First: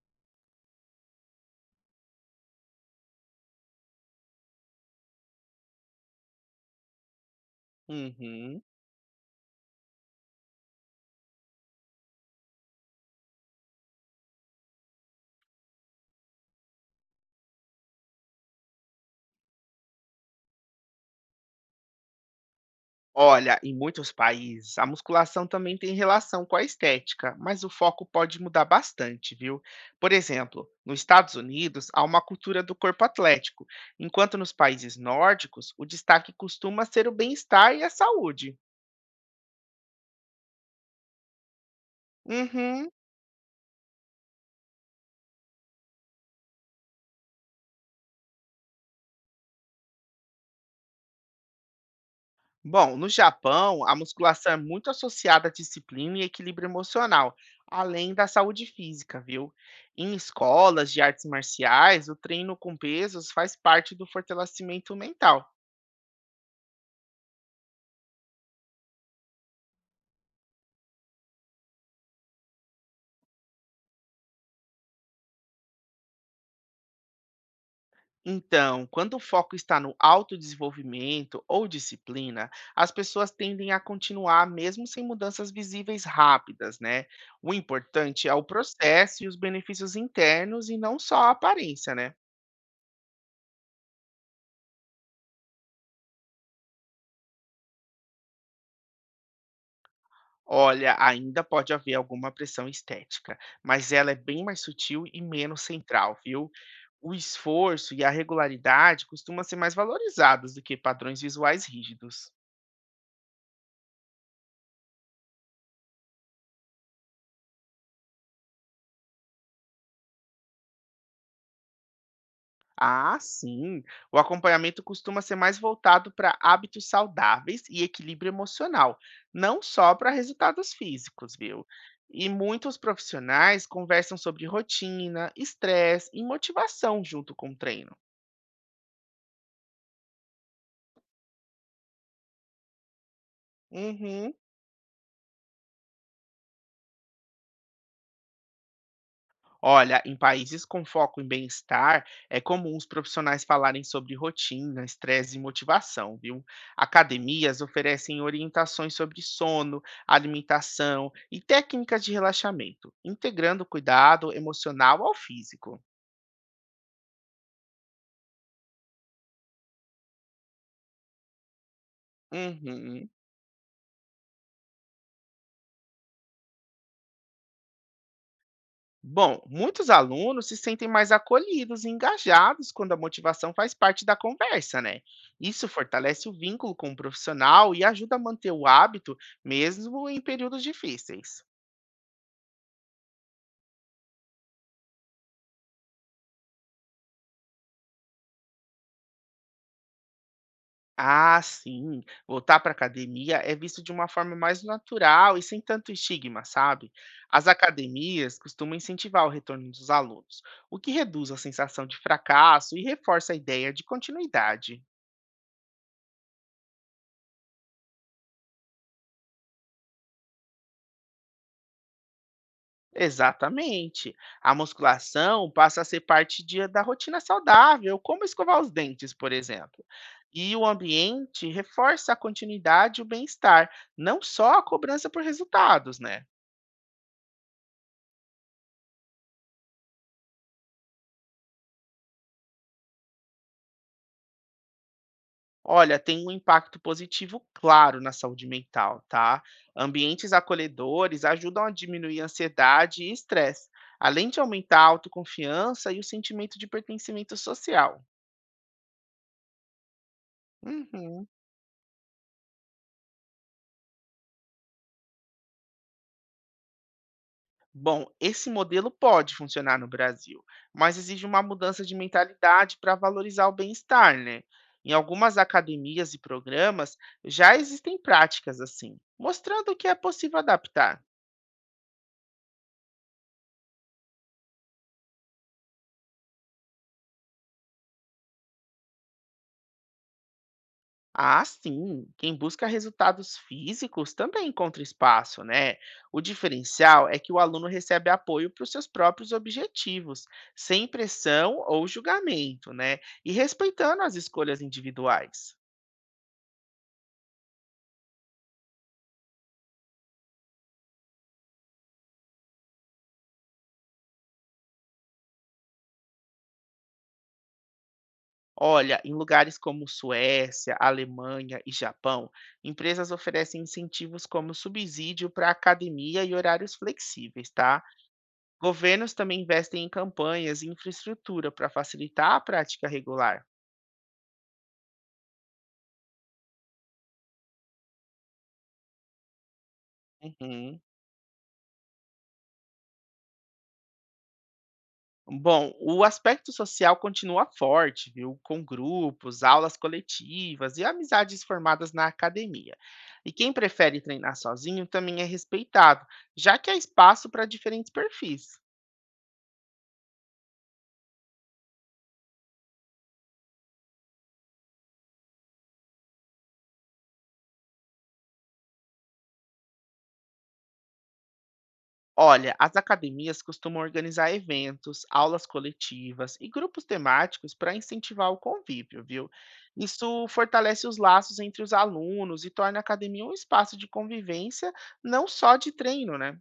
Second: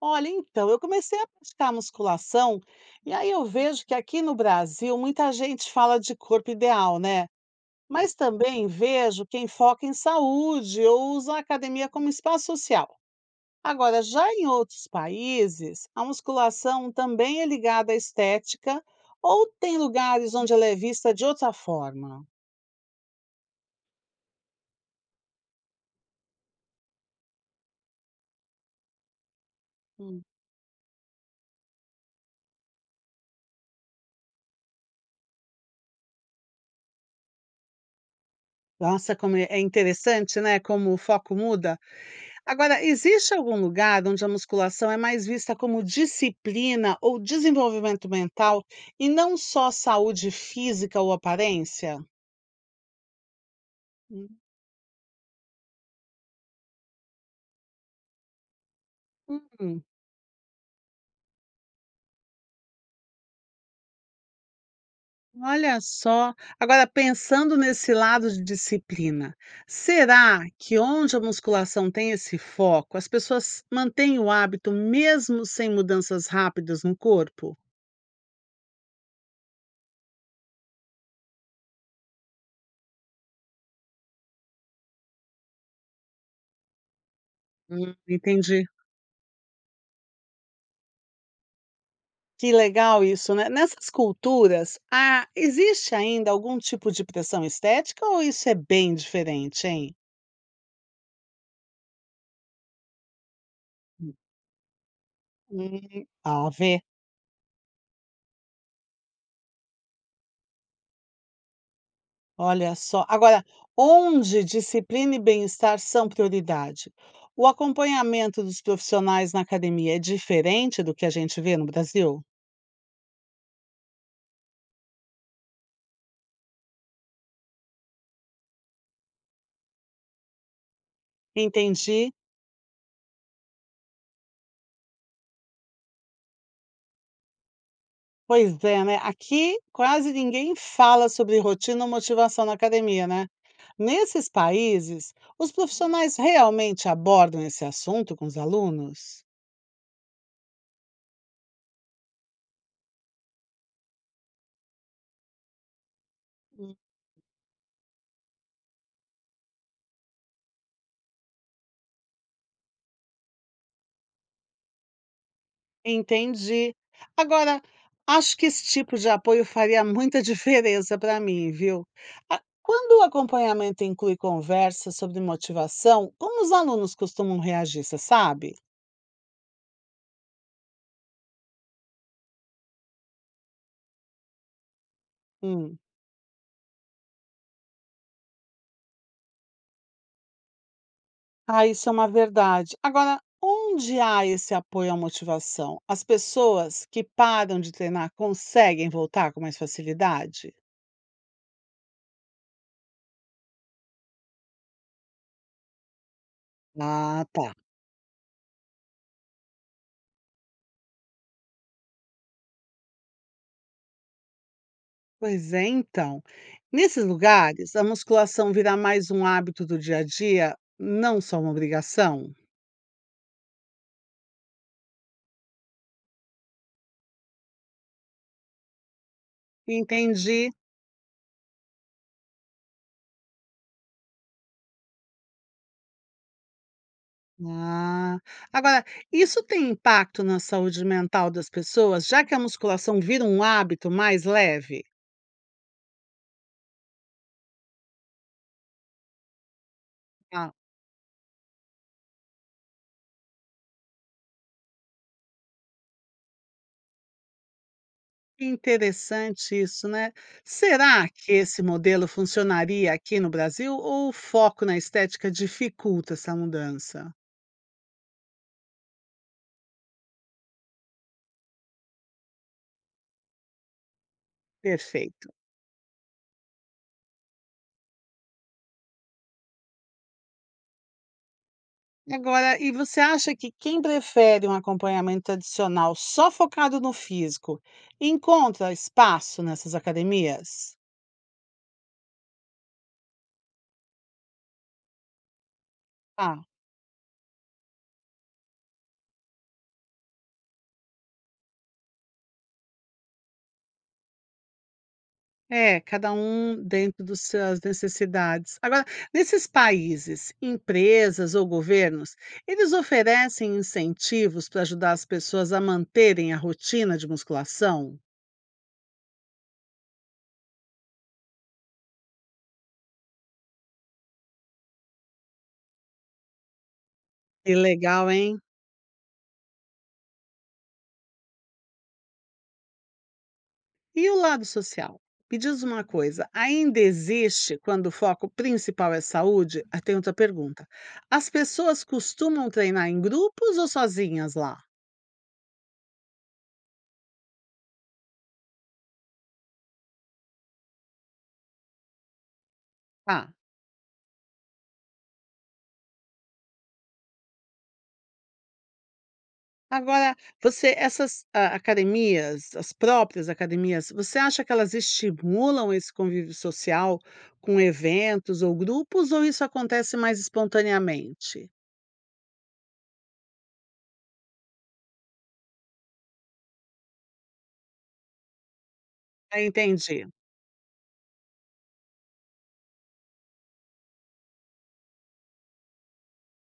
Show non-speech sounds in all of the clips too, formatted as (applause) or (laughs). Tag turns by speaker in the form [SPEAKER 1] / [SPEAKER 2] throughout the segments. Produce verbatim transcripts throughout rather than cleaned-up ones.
[SPEAKER 1] Olha, então, eu comecei a praticar musculação e aí eu vejo que aqui no Brasil muita gente fala de corpo ideal, né? Mas
[SPEAKER 2] Uhum.
[SPEAKER 1] também vejo quem foca em saúde ou usa a academia como espaço social. Agora, já em outros países, a musculação também é ligada à estética ou tem lugares onde ela é vista de outra forma.
[SPEAKER 2] Olha, em muitos países, a musculação também tem relação com a estética, mas o foco pode mudar bastante, viu? Por
[SPEAKER 1] Hum.
[SPEAKER 2] exemplo, nos Estados Unidos, há uma cultura do corpo atlético, enquanto nos países nórdicos, o destaque costuma ser o bem-estar e a saúde.
[SPEAKER 1] Nossa, como é é interessante, né? Como o foco muda. Agora,
[SPEAKER 2] Uhum.
[SPEAKER 1] existe algum lugar onde a musculação é mais vista como disciplina ou desenvolvimento mental e não só saúde física ou aparência?
[SPEAKER 2] Bom, no Japão, a musculação é muito associada à disciplina e equilíbrio emocional, além da saúde física, viu?
[SPEAKER 1] Hum,
[SPEAKER 2] Em escolas de artes marciais, o treino com pesos faz parte do fortalecimento mental.
[SPEAKER 1] olha só. Agora, pensando nesse lado de disciplina, será que onde a musculação tem esse foco, as pessoas mantêm o hábito mesmo sem mudanças rápidas no corpo?
[SPEAKER 2] Então, quando o foco está no autodesenvolvimento ou disciplina, as pessoas tendem a continuar mesmo sem mudanças visíveis rápidas, né? O
[SPEAKER 1] Hum,
[SPEAKER 2] importante é o
[SPEAKER 1] entendi.
[SPEAKER 2] processo e os benefícios internos e não só a aparência, né?
[SPEAKER 1] Que legal isso, né. Nessas culturas, ah, existe ainda algum tipo de pressão estética ou isso é bem diferente, hein?
[SPEAKER 2] Olha, ainda pode haver alguma pressão estética, mas ela é bem mais sutil e menos
[SPEAKER 1] Hum,
[SPEAKER 2] central,
[SPEAKER 1] a
[SPEAKER 2] viu?
[SPEAKER 1] ver,
[SPEAKER 2] O esforço e a regularidade costumam ser mais valorizados do que padrões visuais rígidos.
[SPEAKER 1] olha só. Agora, onde disciplina e bem-estar são prioridade, o acompanhamento dos profissionais na academia é diferente do que a gente vê no Brasil?
[SPEAKER 2] Ah, sim! O acompanhamento costuma ser mais voltado para hábitos saudáveis e equilíbrio emocional, não só para resultados físicos, viu?
[SPEAKER 1] Entendi.
[SPEAKER 2] E muitos profissionais conversam sobre rotina, estresse e motivação junto com o treino.
[SPEAKER 1] Pois é, né. Aqui quase ninguém fala sobre rotina ou motivação na academia, né. Nesses
[SPEAKER 2] Uhum.
[SPEAKER 1] países, os profissionais realmente abordam esse assunto com os alunos?
[SPEAKER 2] Olha, em países com foco em bem-estar, é comum os profissionais falarem sobre rotina, estresse e motivação, viu?
[SPEAKER 1] Hum.
[SPEAKER 2] Academias oferecem orientações sobre sono, alimentação e técnicas de relaxamento, integrando o cuidado emocional ao físico.
[SPEAKER 1] Entendi. Agora, acho que esse tipo de apoio faria muita (laughs) diferença para mim, viu. Ah, quando o
[SPEAKER 2] Uhum.
[SPEAKER 1] acompanhamento inclui conversa sobre motivação, como os alunos costumam reagir, você sabe?
[SPEAKER 2] Bom, muitos alunos se sentem mais acolhidos e engajados quando a motivação faz parte da conversa, né? Isso
[SPEAKER 1] Hum.
[SPEAKER 2] fortalece o vínculo com o profissional e ajuda a manter o hábito mesmo em períodos difíceis.
[SPEAKER 1] Ah, isso é uma verdade. Agora, onde há esse apoio à motivação? As pessoas que param de treinar conseguem voltar com mais facilidade?
[SPEAKER 2] Ah, sim. Voltar para academia é visto de uma forma mais natural e sem tanto estigma, sabe?
[SPEAKER 1] Ah,
[SPEAKER 2] As
[SPEAKER 1] tá.
[SPEAKER 2] academias costumam incentivar o retorno dos alunos, o que reduz a sensação de fracasso e reforça a ideia de continuidade.
[SPEAKER 1] Pois é, então. Nesses lugares, a musculação vira mais um hábito do dia a dia, não só uma obrigação?
[SPEAKER 2] Exatamente. A musculação passa a ser parte de- da rotina saudável, como escovar os dentes, por exemplo.
[SPEAKER 1] Entendi.
[SPEAKER 2] E o ambiente reforça a continuidade e o bem-estar, não só a cobrança por resultados, né?
[SPEAKER 1] Ah, agora, isso tem impacto na saúde mental das pessoas, já que a musculação vira um hábito mais leve?
[SPEAKER 2] Olha, tem um impacto positivo claro na saúde mental, tá? Ambientes acolhedores ajudam a diminuir a ansiedade e estresse, além de aumentar a autoconfiança e o sentimento de pertencimento social.
[SPEAKER 1] Interessante isso, né. Será
[SPEAKER 2] Uhum.
[SPEAKER 1] que esse modelo funcionaria aqui no Brasil ou o foco na estética dificulta essa mudança?
[SPEAKER 2] Bom, esse modelo pode funcionar no Brasil, mas exige uma mudança de mentalidade para valorizar o bem-estar, né? Em
[SPEAKER 1] Perfeito.
[SPEAKER 2] algumas academias e programas já existem práticas assim, mostrando que é possível adaptar.
[SPEAKER 1] Agora, e você acha que quem prefere um acompanhamento tradicional só focado no físico, encontra espaço nessas academias?
[SPEAKER 2] Ah, sim. Quem busca resultados físicos também encontra espaço, né? O
[SPEAKER 1] Tá.
[SPEAKER 2] diferencial é que o aluno recebe apoio para os seus próprios objetivos, sem pressão ou julgamento, né? E respeitando as escolhas individuais.
[SPEAKER 1] É, cada um dentro dos suas necessidades. Agora, nesses países, empresas ou governos, eles oferecem incentivos para ajudar as pessoas a manterem a rotina de musculação?
[SPEAKER 2] Olha, em lugares como Suécia, Alemanha e Japão, empresas oferecem incentivos como subsídio para academia e horários flexíveis,
[SPEAKER 1] Que
[SPEAKER 2] tá?
[SPEAKER 1] legal, hein?
[SPEAKER 2] Governos também investem em campanhas e infraestrutura para facilitar a prática regular.
[SPEAKER 1] E o lado social? Me diz uma coisa, ainda existe quando o foco principal é saúde? Ah, tem outra pergunta.
[SPEAKER 2] Uhum.
[SPEAKER 1] As pessoas costumam treinar em grupos ou sozinhas lá?
[SPEAKER 2] Bom, o aspecto social continua forte, viu? Com grupos, aulas coletivas e amizades formadas na academia.
[SPEAKER 1] Ah.
[SPEAKER 2] E quem prefere treinar sozinho também é respeitado, já que há espaço para diferentes perfis.
[SPEAKER 1] Agora, você essas a academias, as próprias academias, você acha que elas estimulam esse convívio social com eventos ou grupos, ou isso acontece mais espontaneamente?
[SPEAKER 2] Olha, as academias costumam organizar eventos, aulas coletivas e grupos temáticos para incentivar o convívio, viu?
[SPEAKER 1] Ah, entendi.
[SPEAKER 2] Isso fortalece os laços entre os alunos e torna a academia um espaço de convivência, não só de treino, né?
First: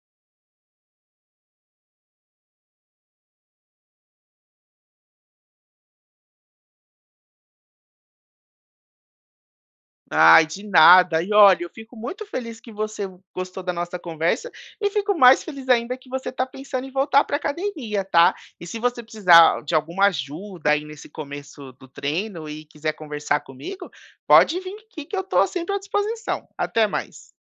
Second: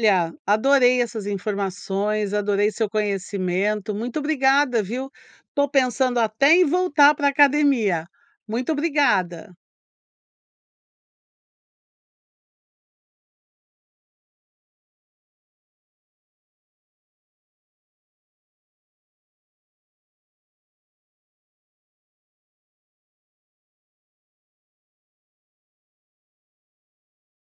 [SPEAKER 1] Olha, adorei essas informações, adorei seu conhecimento. Muito obrigada, viu. Estou pensando até em voltar para a academia. Muito obrigada.
[SPEAKER 2] Ai, de nada. E olha, eu fico muito feliz que você gostou da nossa conversa e fico mais feliz ainda que você está pensando em voltar para a academia, tá? E se você precisar de alguma ajuda aí nesse começo do treino e quiser conversar comigo, pode vir aqui que eu estou sempre à disposição. Até mais.